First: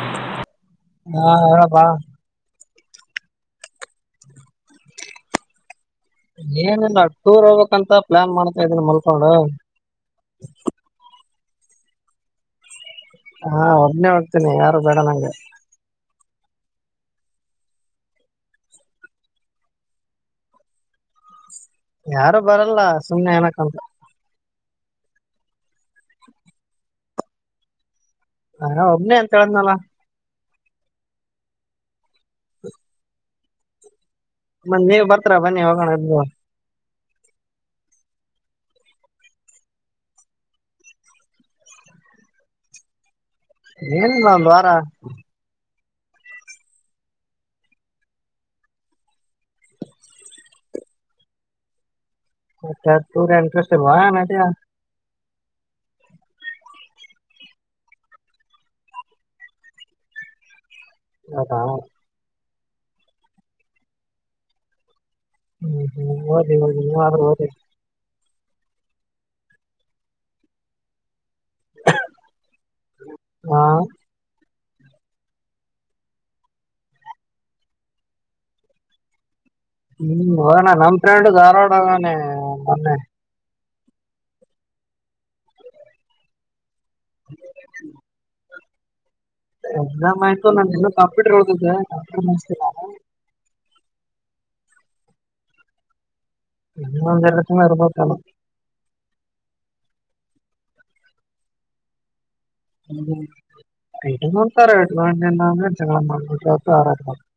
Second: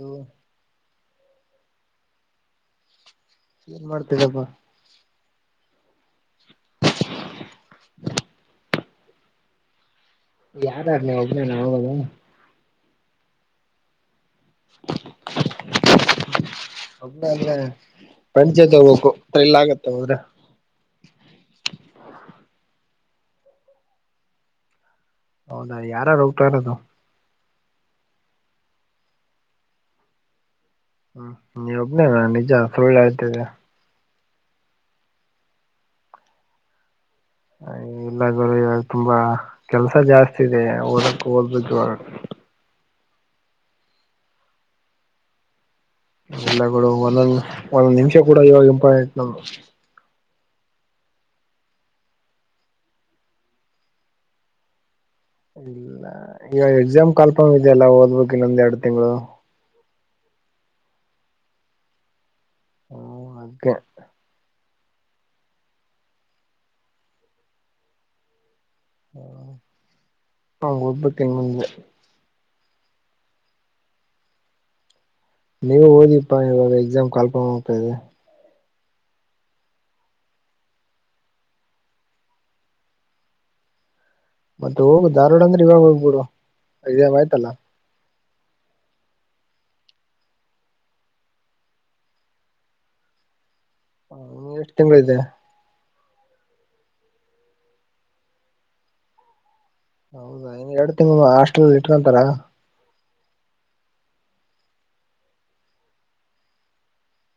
ಹ [inaudible] ಹಾ, ಹೇಳಪ್ಪಾ ಏನ್ ಮಾಡ್ತಿರಪ್ಪಾ ಏನಿಲ್ಲ ಟೂರ್ ಹೋಗ್ಬೇಕಂತ ಪ್ಲಾನ್ ಮಾಡ್ತಾ ಇದೀನಿ ಮಲ್ ಹೌದಾ, ಯಾರಾರಲಿ ಒಬ್ಬ್ರೇನ ಆಲ್ಲ [unintelligible] ಹಾ, ಒಬ್ಬನೇ ಹೋಗ್ತೀನಿ ಯಾರು ಬೇಡ ನಂಗೆ. ಒಬ್ಬನೇ [unintelligible] ಪಂಚೆತ್ೋಗ್ಬೇಕು ಅ ಇಲ್ಲ ಆಗತ್ತ ಹೋದ್ರೆ ಯಾರು ಬರಲ್ಲ ಸುಮ್ನೆ ಏನಕ್ಂತ. ಹೌದಾ, ಯಾರು ಹೋಗ [unintelligible] ಟ ಇರೋದು ನಾ ಒಬ್ನನೆ ಅಂತ ಹೇಳದ್ನಲ ಹ್ಮ್, ನೀವ ಒಬ್ಬನೇ ನಿಜ ಸುಳ್ಳು ಹೇಳ್ತಾದಿಯಾ. ಮತ್ತ್ ನೀವು ಬರ್ತ್ರರ ಬನ್ನಿ ಹೋಗೋಣ ಅದ ಇಲ್ಲ ಗುರು ಇವಾಗ ತುಂಬಾ ಕೆಲ್ಸ ಜಾಸ್ತಿ ಇದೆ. ಓದಕ್ ಓದ್ಬೇಕು ಇವಾಗ ಏನಿಲ್ಲ ಒ್ ವಾರ [inaudible] ಎಲ್ಲಗಳು ಒಂದೊಂದ ಒಂದೊಂದ್ ನಿಮಿಷ ಕೂಡ ಇವಾಗ ಇಂಪಾರ್ಟೆಂಟ್ ನಮಗ. ೂರ ಎಂಟ್ರೆಸ್ಟ್ವಾ ನ [unintelligible] ಇಲ್ಲ ಈವ ಎಕ್ಸಾಮ್ ಕಾಲ್ಪ ಇದೆಯಲ್ಲ ಓದ್ಬೇಕ್ ಇನ್ನೊಂದ್ ಎರಡು ತಿಂಗಳು. ಹೌದಾ [inaudible] ಹ್ಮ ಹಾಗೆ [unintelligible] ಹ್ಮ್ ಹ್ಮ್ದದ್ರದ [unintelligible] ಹ ಅವಂಗ್ಬ ತಿಂಗ [unintelligible] ಹಾ ನೀವು ಓದಿಪ್ಪಾ ಇವಾಗ ಎಕ್ಸಾಮ್ ಕಾಲ್ಫಾಂ ಆಗ್ತಾ ಇದೆ. ಹ್ಮ್ ಹೋಗಣ ನಮ್ ಫ್ರೆಂಡ್ ಧಾರವಾಡಗೋಗನೆ ಮೊನ್ನೆ. ಮತ್ತೆ ಹೋಗು ಧಾರ್ವಾಡ ಅಂದ್ರೆ ಇವಾಗ ಹೋಗ್ಬಿಡು ಈಗೇನ್ ಆಯ್ತಲ್ಲಾ. ಎಕ್ಸಾಮ್ ಆಯ್ತು ಇನ್ನು ಕಂಪೂಟರ್ ಒಂದಿದೆ. ಇನ್ನೆಷ್ಟ್ ತಿಂಗಳಿದೆ? ಇನ್ನೊಂದ್ ಎರಡ್ ತಿಂಗ್ಳು ಇರ್ಬೋದೇನೊ. ಹೌದಾ ಇನ್ ಎರಡು ತಿಂಗಳು ಹಾಸ್ಟಲಲ್ಲಿ ಇಟ್ಕೊಂತಾರ? ಹ್ಮ ಇಟ್ಕೊಂತಾರೆ [unintelligible]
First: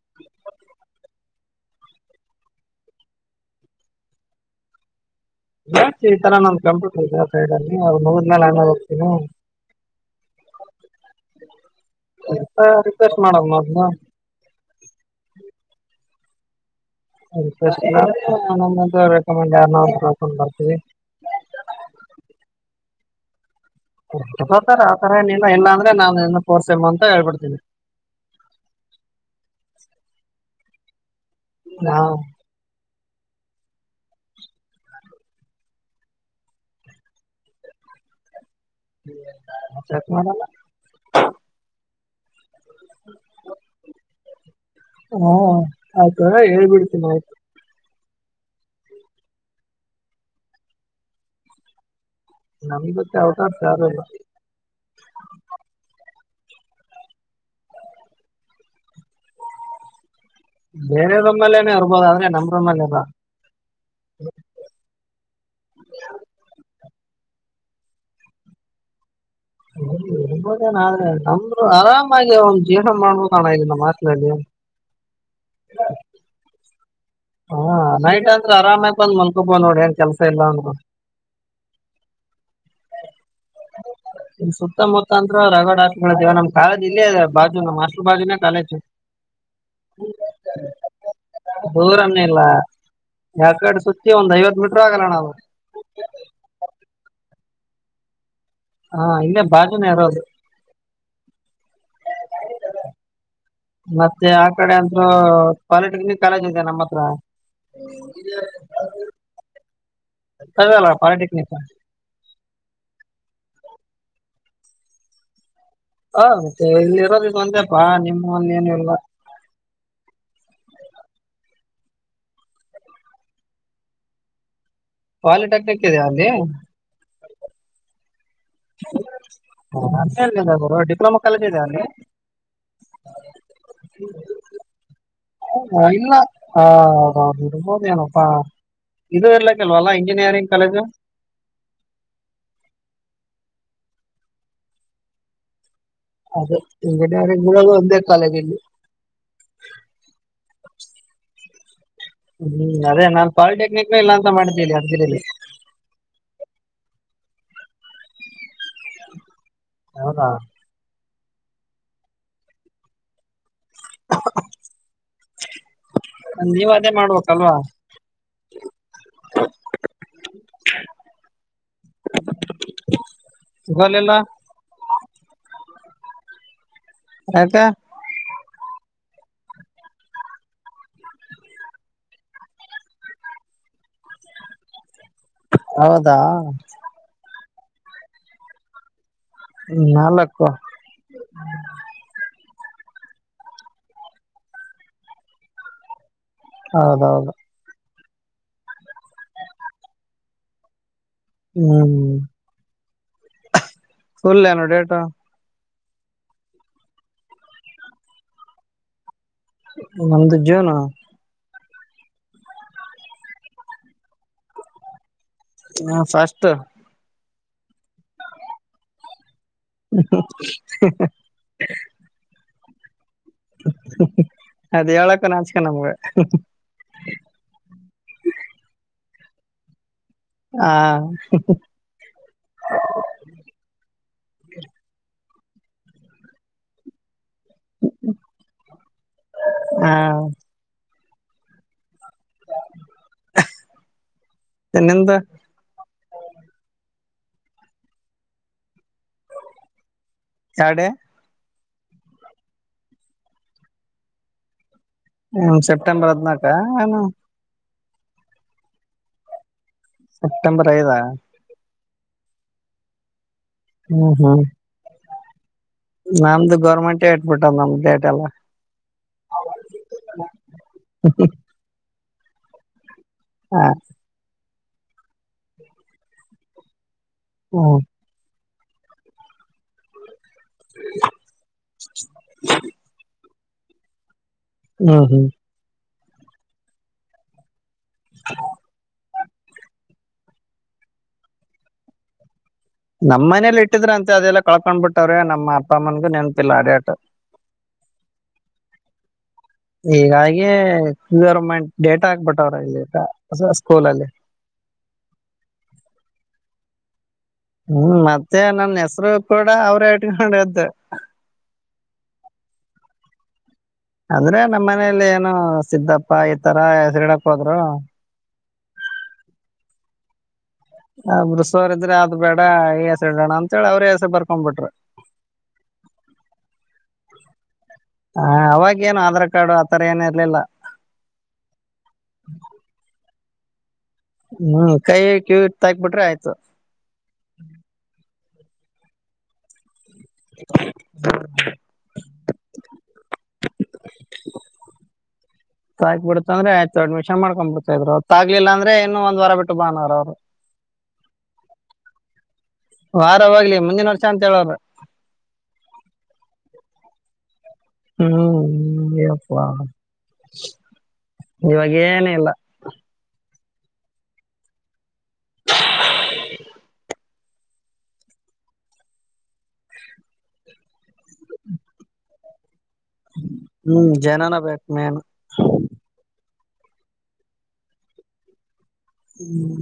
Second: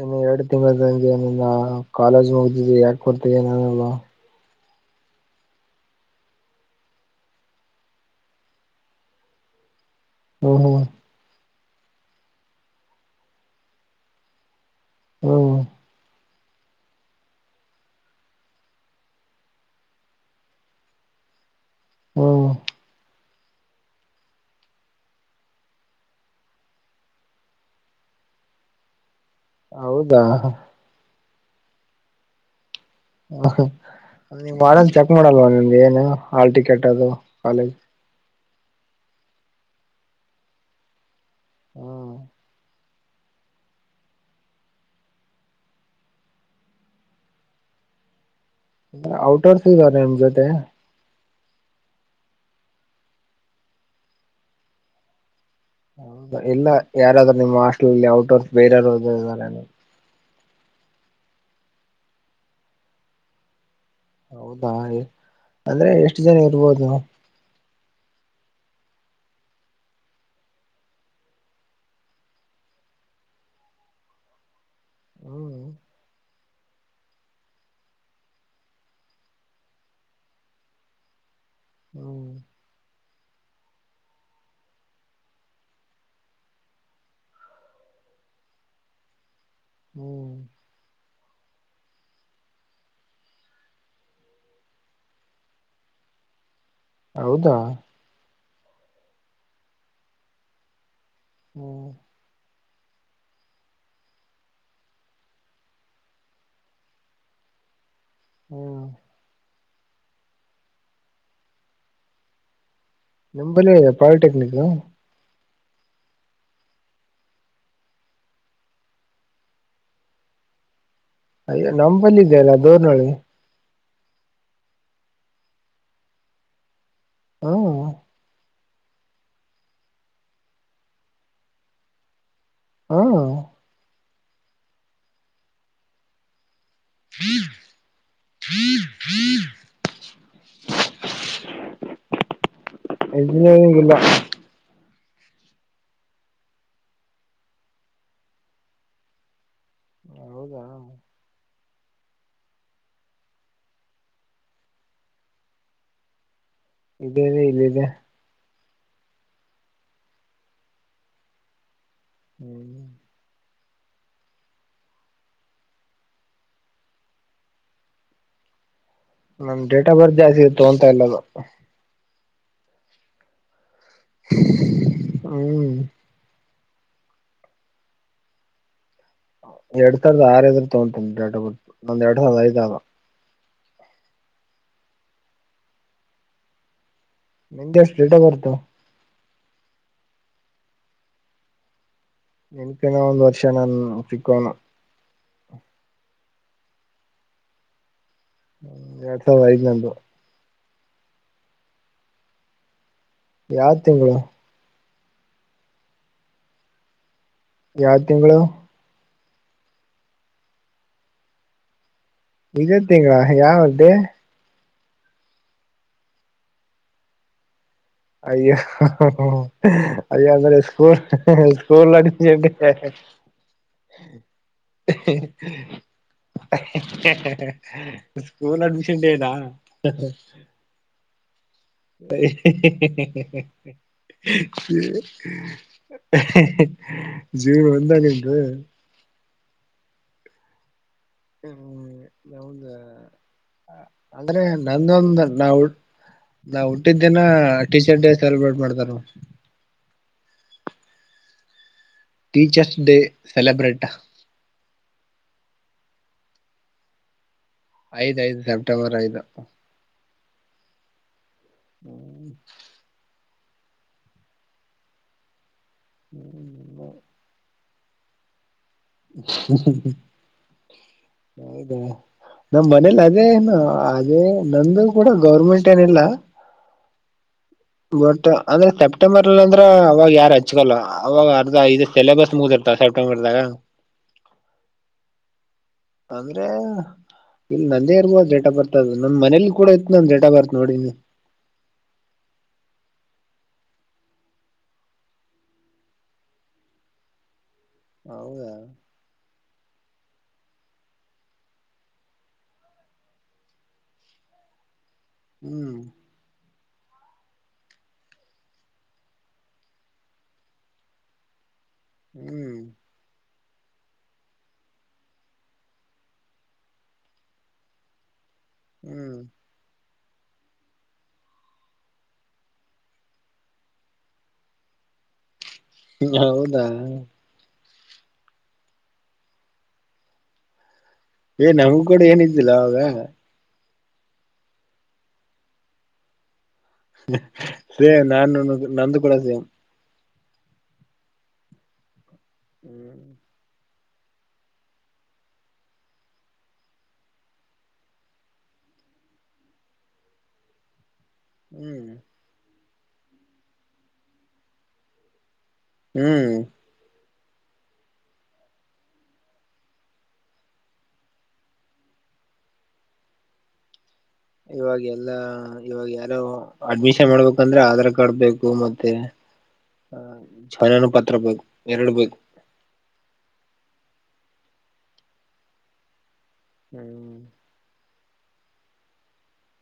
ಇನ್ನು ಎರಡು ತಿಂಗಳಂಗೆ ನಿನ್ನ್ ಕಾಲೇಜ್ ಮುಗ್ದಿದಿ ಯಾಕ ಹೋಗ್ತೀನಾನಲ್ವ. ಹೇಳ್ತಿನಿ ಈ ತರ ನಂದು ಕಂಪ್ಯೂಟರ್ ಇದಿ ಅವ್ ಮುಗ್ದ ಮೇಲೆನ ಹೋಗ್ತೀನಿ. ಹಓ ಹೋ ಎ ರಿಕ್ವೆಸ್ಟ್ ಮಾಡದು ಮೊದ್ಲು. ಹ್ಮ್ ಅ [unintelligible] ರೆಕಮೆಂಡ್ ಯಾರ್ನಾರ ಕರ್ಕೊಂಡ್ ಬರ್ತವಿ. ಹ್ಮ ತಾರ ಆತರ ಏನಿಲ್ಲ ಇಲ್ಲಾಂದ್ರೆ ನಾ ನಿ ಕೋರ್ಸೆಮ ಅಂತ ಹೇಳ್ಬಿಡ್ತೀನಿ. ಹೌದಾ? ಹಾ ಹ ನಮ್ ವಾರ್ಡನ್ ಚೆಕ್ ಮಾಡಲ್ವ ನಿಮಗೆ ಏನು ಹಾಲ್ ಟಿಕೆಟ್ ಅದು ಕಾಲೇಜ್ ಚೆಕ್ ಮಾಡಲ್ಲ. ಹ್ಮ ಹ್ಮ [inaudible] ಹುಂ ಆಯ್ತ ಹೇಳ್ಬಿಡ್ತೀನಿ ಆಯ್ತು. ಔಟಾಫ್ ನಿಂದಾ ನಿಮ್ಜತೆ. ನಮ್ಜೊತೆೆ ಔಟಾಫ್ ಯಾರು ಇಲ್ಲ. ಹೌದಾ ಇಲ್ಲ ಯಾರಾದ್ರು ನಿಮ್ಮ್ ಹಾಸ್ಟೆಲಲ್ಲಿ ಔಟ್ ಆಫ್ ಬೇರೆರವ್ರೂ ಇದ್ದಾರೆನೊ. ಬೇರೆ ರೂಮ್ನನಲ್ಲೆನೆ ಇರ್ಬೋದು ಆದ್ರೆ ನಮ್ರೂಮಲಲ್ಲ. ಹೌದಾ ಅಂದ್ರೆ ಎಷ್ಟು ಜನ ಇರ್ಬೋದು? [inaudible] ಇರ್ಬೊದಣ ಆದ್ರೆ ನಮ್ರು ಆರಾಮಾಗಿ ಒಂದು ಜೀವ್ನ ಮಾಡ್ಬೋದಣ ಇಲ್ಲಿ ನಮ್ ಹಾಸ್ಟಲ್ಲಿ. ಹ್ಮ್ ಹ ಹಾ ನೈಟ್ ಅಂದ್ರ ಆರಾಮಾಗ್ ಬಂದ್ ಮಲ್ಕೊಬೋ ನೋಡಿ ಏನ್ ಕೆಲ್ಸ ಇಲ್ಲ ಅಂದ್ರು. ಹ್ಮ್ ಇ ಸುತ್ತಮುತ್ತ ಅಂತ ರಗಡ್ ಹಾಲ್ಗಳಿವೆ ನಮ್ ಕಾಲೇಜ ಇಲ್ಲೇ ಅದೆ ಬಾಜು ನಮ್ ಹಾಸ್ಟ್ಲು ಬಾಜುನೇ ಕಾಲೇಜ್. ಹ್ಮ್ ದೂರನ್ನೆಲ್ಲ ಯಾಕಡೆ ಸುತ್ತಿ ಒಂದ್ ಐವತ್ತು ಮೀಟ್ರ ಆಗಲ್ಲಣ ಅವು. ಹೌದಾ? ಹಾ ಇಲ್ಲೇ ಬಾಜುನೇ ಇರೋದು. ಹ್ಮ ಮತ್ತೆ ಆ ಕಡೆ ಅಂತೂ ಪಾಲಿಟೆಕ್ನಿಕ್ ಕಾಲೇಜ್ ಇದೆ ನಮ್ಮತ್ರ. ಹ್ಮ್ ಕ ಅಲ್ಲೆ ಪಲಿಟೆಕ್ನಿಕ. ನಿಂಬಲ್ಲಿ ಇದ ಪಾಲಿಟೆಕ್ನಿಕ್. ಹ ಮತ್ತೆ ಇಲ್ಲಿರೋದು ಇದೊಂದೆ ಪಾ ನಿಮ್ಮಲ್ಲಿ ಏನು ಇಲ್ಲ. ಅಯ್ಯೋ ನಂಬಲ್ಲಿ ಇದೆಯಲ್ಲ ದೋರ್ನೋಳಿ. ಪಾಲಿಟೆಕ್ನಿಕ್ ಇದೆಯಾ ಅಲ್ಲಿ. ಹೂಂ ಹಂಗೇನಿಲ್ಲಾ ಗರು ಡಿಪ್ಲೊಮಾ ಕಾಲೇಜ್ ಇದೆಯಾ ಅಲ್ಲಿ. ಹಾ ಇಲ್ಲ ಆ ಇರಬೋದ ಏನೋಪ್ಪಾ ಇದು ಇರ್ಲಿಕ್ಕಲ್ವಲ್ಲಾ ಇಂಜಿನಿಯರಿಂಗ್ ಕಾಲೇಜು? ಇಂಜಿನಿಯರಿಂಗ್ ಇಲ್ಲಾ. ಅದೇ ಇಂಜಿನಿಯರಿಂಗ್ ಇರೋದು ಒಂದೇ ಕಾಲೇಜ್ ಇಲ್ಲಿ. ಹೌದಾ. ಹ್ಮ್ ಅದೇ ನಾನ್ ಪಾಲಿಟೆಕ್ನಿಕ್ನು ಇಲ್ಲಾ ಅಂತ ಮಾಡಿದ್ದೇ ಅರ್ಗಿರೆಲ್ಲಿ. ಇಂಜಿನಿಯರಿಂಗ್ ಇದೇ. ಹೌದಾ. ಹ್ಮ್ ನೀವೂ ಅದೇ ಮಾಡ್ಬೇಕಲ್ವಾ? ನಮ್ ಡೇಟ್ ಆಫ್ ಬರ್ತ್ ಜಾಸ್ತಿ ಇತ್ತು ತೊಗೊಂತಾ ಇಲ್ಲಾ ಅದು. ತೊಗೊಲಿಲ್ಲ. ಹ್ಮ ಯಾಕೆ? ಎರಡ್ ಸಾವಿರ್ದ ಆರ್ ಇದ್ರ ತೊಗೊಂತ್ ಡೇಟ್ ಆಫ ಬರ್ತ್ ನಂದ ಎಡ್ ಸಾವಿರ ಐದ್ ಅದು. ಹೌದಾ ನಿಂದ ಎಸ್ಟ್ ಡೇಟ್ ಆಫ್ ಬರ್ತ? ನಾಲಕ್ಕೂ. ನಿನ್ಕಿನಾ ಒಂದ್ ವರ್ಷ ನಾನ್ ಚಿಕ್ಕೋನು. ಹೌದೌದೂ. ಎರಡ್ ಸಾವ್ರದ ಐದ ನಂದು. ಹ್ಮ್ ಯಾವ ತಿಂಗಳು? ಫುಲ್ ಹೇಳು ಡೇಟ್ ಯಾವ ತಿಂಗಳು? ನಮ್ದು ಜ್ಯೂನೂ. ಇದೇ ತಿಂಗಳಾ ಯಾವ ಡೇ? ಹ ಫಸ್ಟ್. ಅಯ್ಯೋ ಹ ಹ ಹೂ ಅಯ್ಯೊ ಅಂದ್ರೆ ಸ್ಕೂಲ್ ಹ ಸ್ಕೂಲ್ದಾಗ್ ಸರ್ಕೊಂಡಿದ ಹಾ ಹಾ ಹ್ಮ್ ಹ್ಮ್ ಅದ್ ಹೇಳಕ ನಾಚ್ಕೆ ನಮ್ಗ. ಹೆ ಹೆ ಸ್ಕೂಲ್ ಅಡ್ಮಿಷನ್ ಡೇನಾ? ಆ ಹೆ ಹೇ ಹೆ ಹೆ ಹೆ ಹೆ [unintelligible] ನಿಂದು ಆ ಹ್ಮ್ ಅಂದ್ರೆ ನಿಂದು ನಂದೊಂದ ನಾವು ನಾ ಹುಟ್ಟಿದ್ದ ದಿನ ಟೀಚರ್ ಡೇ ಸೆಲೆಬ್ರೇಟ್ ಮಾಡ್ತಾರ. ಯಾವ್ ಡೇ? Teachers day celebrate. ಹ್ಮ ಸೆಪ್ಟೆಂಬರ್ ಹದ್ನಾಕ ಏನೂ. ಐದ್ ಐದ ಸಪ್ಟೆಂಬರ್ ಐದ. ಸೆಪ್ಟೆಂಬರ್ ಐದ [inaudible] ಹ್ಮ್ ಹ್ಮ್. ನಂದ ಗೌರ್ಮೆಂಟ ಎಟ್ ನಮ್ದ ಡೇಟ್ ಎಲ್ಲ ಹೌದಾ ನಮ್ ಮನೇಲ್ಲ ಏನ್ ಆ, ಅದೇ ನಂದು ಕೂಡ ಗೌರ್ಮೆಂಟ್ ಏನಿಲ್ಲ. ಹ್ಮ. ಬಟ್ ಅದ ಸೆಪ್ಟೆಂಬರ್ ಅಲ್ಲಿ ಅಂದ್ರ ಅವಾಗ ಯಾರ ಹಚ್ಕ ಅವಾಗ ಅರ್ಧ ಇದ ಸಿಲೆಬಸ್ ಮುಗತದಿರ್ ಸೆಪ್ಟೆಂಬರ್ದಾಗ ಹ್ಮ ಹ್ಮ. ಅಂದ್ರೆ ಇಲ್ಲಿ ನಂದೇ ಇರ್ಬೋದ ಡೇಟ್ ಆಫ್ ಬರ್ತದ. ನಮ್ಮ್ನೇಲಿ ಕೂಡ ಇತ್ತ ನನ್ ಡೇಟ್ ಆ ಬರ್ ನೋಡಿ ನಮ್ಮ್ನೇಲಿ ಇಟ್ಟಿದ್ರ ಅಂತ ಅದೆಲ್ಲ ಕಳ್ಕೊಂಡ ಬಿಟ್ಟ್ರೆ ನಮ್ಮ ಅಪ್ಪಮ್ಮನ್ಗೂ ನೆನ್ಪಿಲ್ಲ ಅದೇಟ್ ಹೌದ. ಹೀಗಾಗಿ ಗರ್ಮೆಂಟ್ ಡೇಟಾ ಹಾಕ್ಬಿಟ್ಟವ್ರ ಇಲ್ಲಿ ಹೊಸ ಸ್ಕೂಲಲ್ಲಿ ಹ್ಞೂ. ಹ್ಮ ಮತ್ತೆ ನನ್ನ ಹೆಸರ ಕೂಡ ಅವ್ರ ಇಟ್ಕೊಂಡ್ದ ಹ್ಮ. ಅಂದ್ರ ನಮ್ಮ ಮನೇಲಿ ಏನು ಸಿದ್ದಪ್ಪ ಈತರ ಹೆಸರಿಡಕ ಹೋದ್ರು. ಹ್ಮ. ಆ ಬಿಡಸೋರ ಇದ್ರ ಅದ ಬೇಡ ಈ ಹೆಸ ಇಡಣ ಅಂತ ಹೇಳಿ ಅವ್ರ ಹೆಸ ಬರ್ಕೊಂಡ ಬಿಟ್ರ. ಹೌದಾ ಅ ಅವಾಗೇನ ಆಧಾರ್ ಕಾರ್ಡ್ ಆತರ ಏನ ಇರ್ಲಿಲ್ಲ. ಏ ನಮ್ಮ ಕಡೆ ಏನಿದ್ದಿಲ್ಲ ಅವಗ ಹ್ಮ ಕೈ ಕ್ಯ ತಾಕ ಬಿಟ್ರ ಆಯ್ತು. ಸೆ ನಾನುದು ನಂದ ಕೂಡ ಸೇಮ್. [inaudible] [inaudible] ತಾಗ್ಬ ಬಿಡತ ಅಂದ್ರೆ ಆಯ್ತು ಅಡ್ಮಿಷನ್ ಮಾಡ್ಕ ಬಿಡ್ತಿದ್ರು ತಗ್ಲಿಲ್ಲ ಅಂದ್ರೆ ಇನ್ನು ಒಂದ ವಾರ ಬಿಟ್ಟ ಬಾ ಅನ್ನೋರ ಅವರು ಹ್ಮ. ವಾರ ಹೋಗ್ಲಿ ಮುಂದಿನ ವರ್ಷ ಅಂತ ಹೇಳೋರ. ಹ್ಮ. ಹ್ಮ ಎಪ್ಪ ಇವಾಗೇನ ಇಲ್ಲ. ಇವಾಗ ಎಲ್ಲಾ ಇವಾಗ ಯಾರ ಅಡ್ಮಿಷನ್ ಮಾಡ್ಬೇಕ. ಅಂದ್ರ ಆಧಾರ್ ಕಾರ್ಡ್ ಬೇಕು ಮತ್ತೆ ಛಾಯಾನು ಪತ್ರ ಬೇಕು ಎರಡು ಬೇಕು. ಹ್ಮ ಜನನ ಬೇಕ ಮೇನ್ ಹ್ಮ. ಹ್ಮ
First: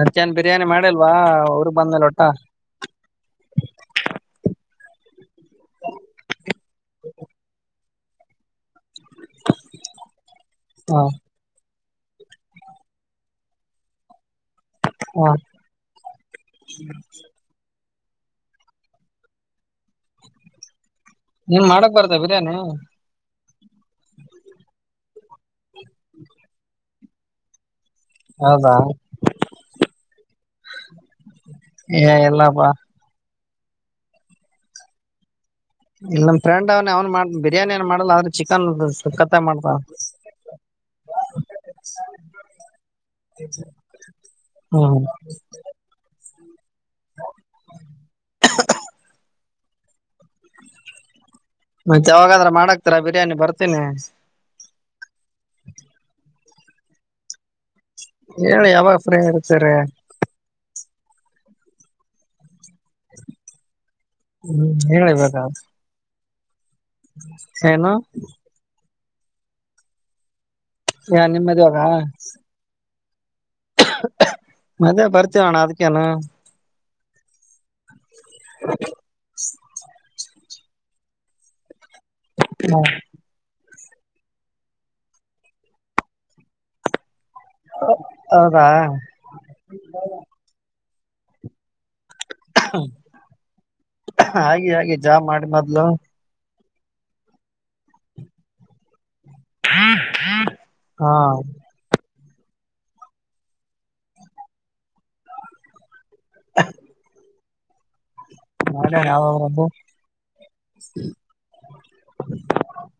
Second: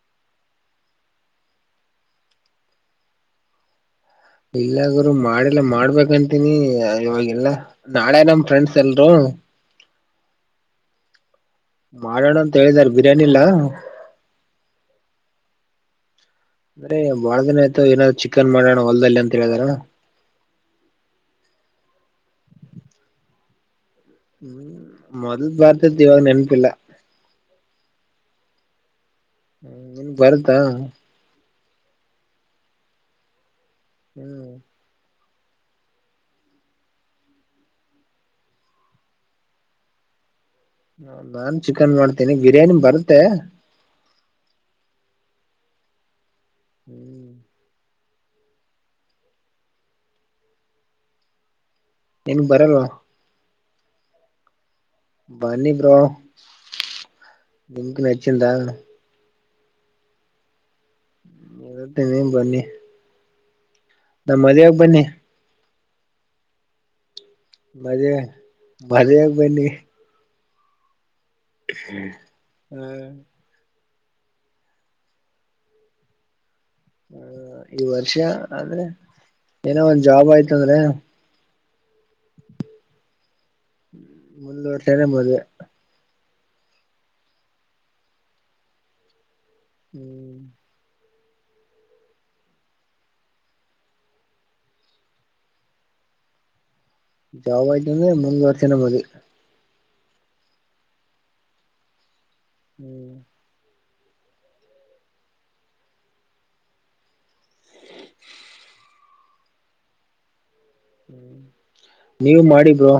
ಮತ್ತೇನ ಬಿರಿಯಾನಿ ಮಾಡಿಲ್ವಾ ಉರಿಗ ಬಂದಮೆಲ ಒಟ್ಟ ಇಲ್ಲ ಗುರು ಮಾಡಲ್ಲ ಮಾಡ್ಬೇಕಂತೀನಿ ಇವಾಗಲ್ಲ ನಾಳೆ ನಮ್ ಫ್ರೆಂಡ್ಸ್ ಎಲ್ರು ಹಾ ಮಾಡೋಣ ಅಂತ ಹೇಳಿದಲ್ ಬಿರಿಯಾನಿಲ್ಲಾ. ಹಾ ಅರೆ ಬಾಳ ದಿನ ಆಯ್ತು ಏನ ಚಿಕನ್ ಮಾಡೋಣ ಹೊಲ್ದದಲ್ಲಿ ಅಂತ ಹೇಳಿದಾರ. ನಿಂಗ್ ಮಾಡಕ್ ಬರ್ತ ಬಿರಿಯಾನಿ ಹ್ಮ್ ಮೊದಲ್ ಬರ್ತಿತ್ತು ಇವಾಗ ನೆನಪಿಲ್ಲ ಹೌದಾ ನಿಮ್ಗ್ ಬಾರುತ್ತ ಏ ಇಲ್ಲಪ್ಪಾ ಹ್ಮ್ ಇಲ್ ನಮ್ ಫ್ರೆಂಡ್ ಅವ್ನ ಅವ್ನ್ ಮಾಡ ಬಿರಿಯಾನಿನ್ ಮಾಡಲ್ಲ ಆದ್ರೆ ಚಿಕನ್ ಸಕ್ಕತ್ತಗೆ ಮಾಡ್ತನ ನಾನ್ ಚಿಕನ್ ಮಾಡ್ತೇನಿ ಬಿರಿಯಾನಿ ಬರುತ್ತೆ ಹ್ಮ ಹ್ಮ್ ಕುಕ್ [unintelligible] ಮತ್ತೆ ನಿನ್ಗ್ ಯಾವಗಾದ್ರೆ ಬರಲ್ವಾ ಮಾಡಕ್ತಿರಾ ಬಿರಿಯಾನಿ ಬರ್ತೀನಿ ಬನ್ನಿ ಬ್ರೋ ನಿಮ್ಗ್ ನಚ್ಚಿಂದ ಹೇಳಿ ಯಾವಾಗ ಫ್ರೀ ಇರ್ತಿರಿ ದಿನ ಬನ್ನಿ [unintelligible] ನಮ್ ಹ್ಮ್ ಮದ್ವೆಗ್ ಬನ್ನಿ ಹೇಳಿಬೇಕಗುತ್ತೆ [inaudible] ಮದುವೆ ಮದ್ವೇಗ್ ಬನ್ನಿ ಯಾರ್ ನಿಮ್ ಮದ್ವೆಗ ಹ್ಮ ಮದ್ವೇಗ್ ಬರ್ತೀವಣ್ಣ ಅದಕ್ಕೇನು ಹ ಈ ವರ್ಷ ಆದ್ರೆ ಏನೋ ಒಂದ್ ಜಾಬ್ ಆಯ್ತಂದ್ರೆ ಹಾ ಮುಂದ್ಲು ವರ್ಷನೆ ಮದುವೆ ಹೌದಾ ಹ್ಮ್ ಹಾಗೆ ಹಾಗೆ ಜಾಬ್ ಮಾಡಿ ಮೊದ್ಲು ಜಾಬ್ ಅಯ್ತು ಅಂದ್ರೆ ಮುಂದನ್ ವರ್ಷನ ಮದ್ವೆ ಹ ಹಾ ಹ್ಮ್ ಯಾವ ಅವ್ರಬ್ಬು ಹ್ಮ ನೀವು ಮಾಡಿ ಬ್ರೋ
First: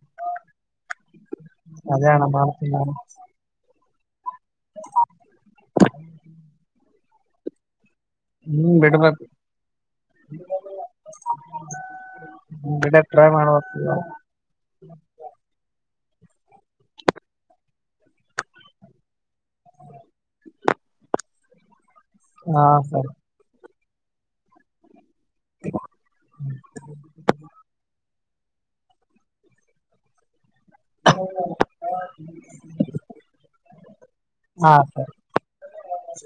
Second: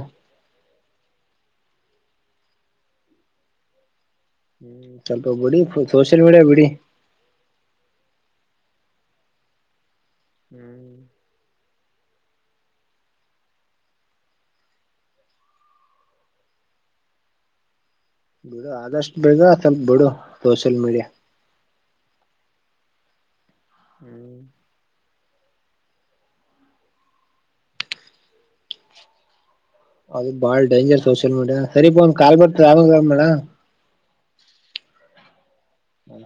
ಅದೇಣ್ಣ ಮಾಡ್ತಿನಿ ನಾನು ಹ್ಮ ಸ್ವಲ್ಪ ಬಿಡಿ ಸೋಷಿಯಲ್ ಮೀಡಿಯಾ ಬಿಡಿ ಹ್ಮ್ ಬಿಡ್ಬೇಕು ಹ್ಮ್ ಬಿಡಕ್ ಟ್ರೈ ಮಾಡ್ಬೇಕು ಈಗ ಹ ಬಿಡು ಆದಷ್ಟು ಬೇಗ ಸ್ವಲ್ಪ ಬಿಡು ಸೋಷಿಯಲ್ ಮೀಡಿಯಾ ಹಾ ಸರಿ ಹ್ಮ್ [inaudible] ಅದು ಬಾಳ ಡೇಂಜರ್ ಸೋಷಿಯಲ್ ಮೀಡಿಯಾ ಸರಿಪ ಒಂದ್ ಕಾಲ್ ಬರ್ತಿದೆ ಆಮೇಲ್ ಕಾಲ್ ಮಾಡ್ಲಾ ಹಾ ಸರಿ ಹ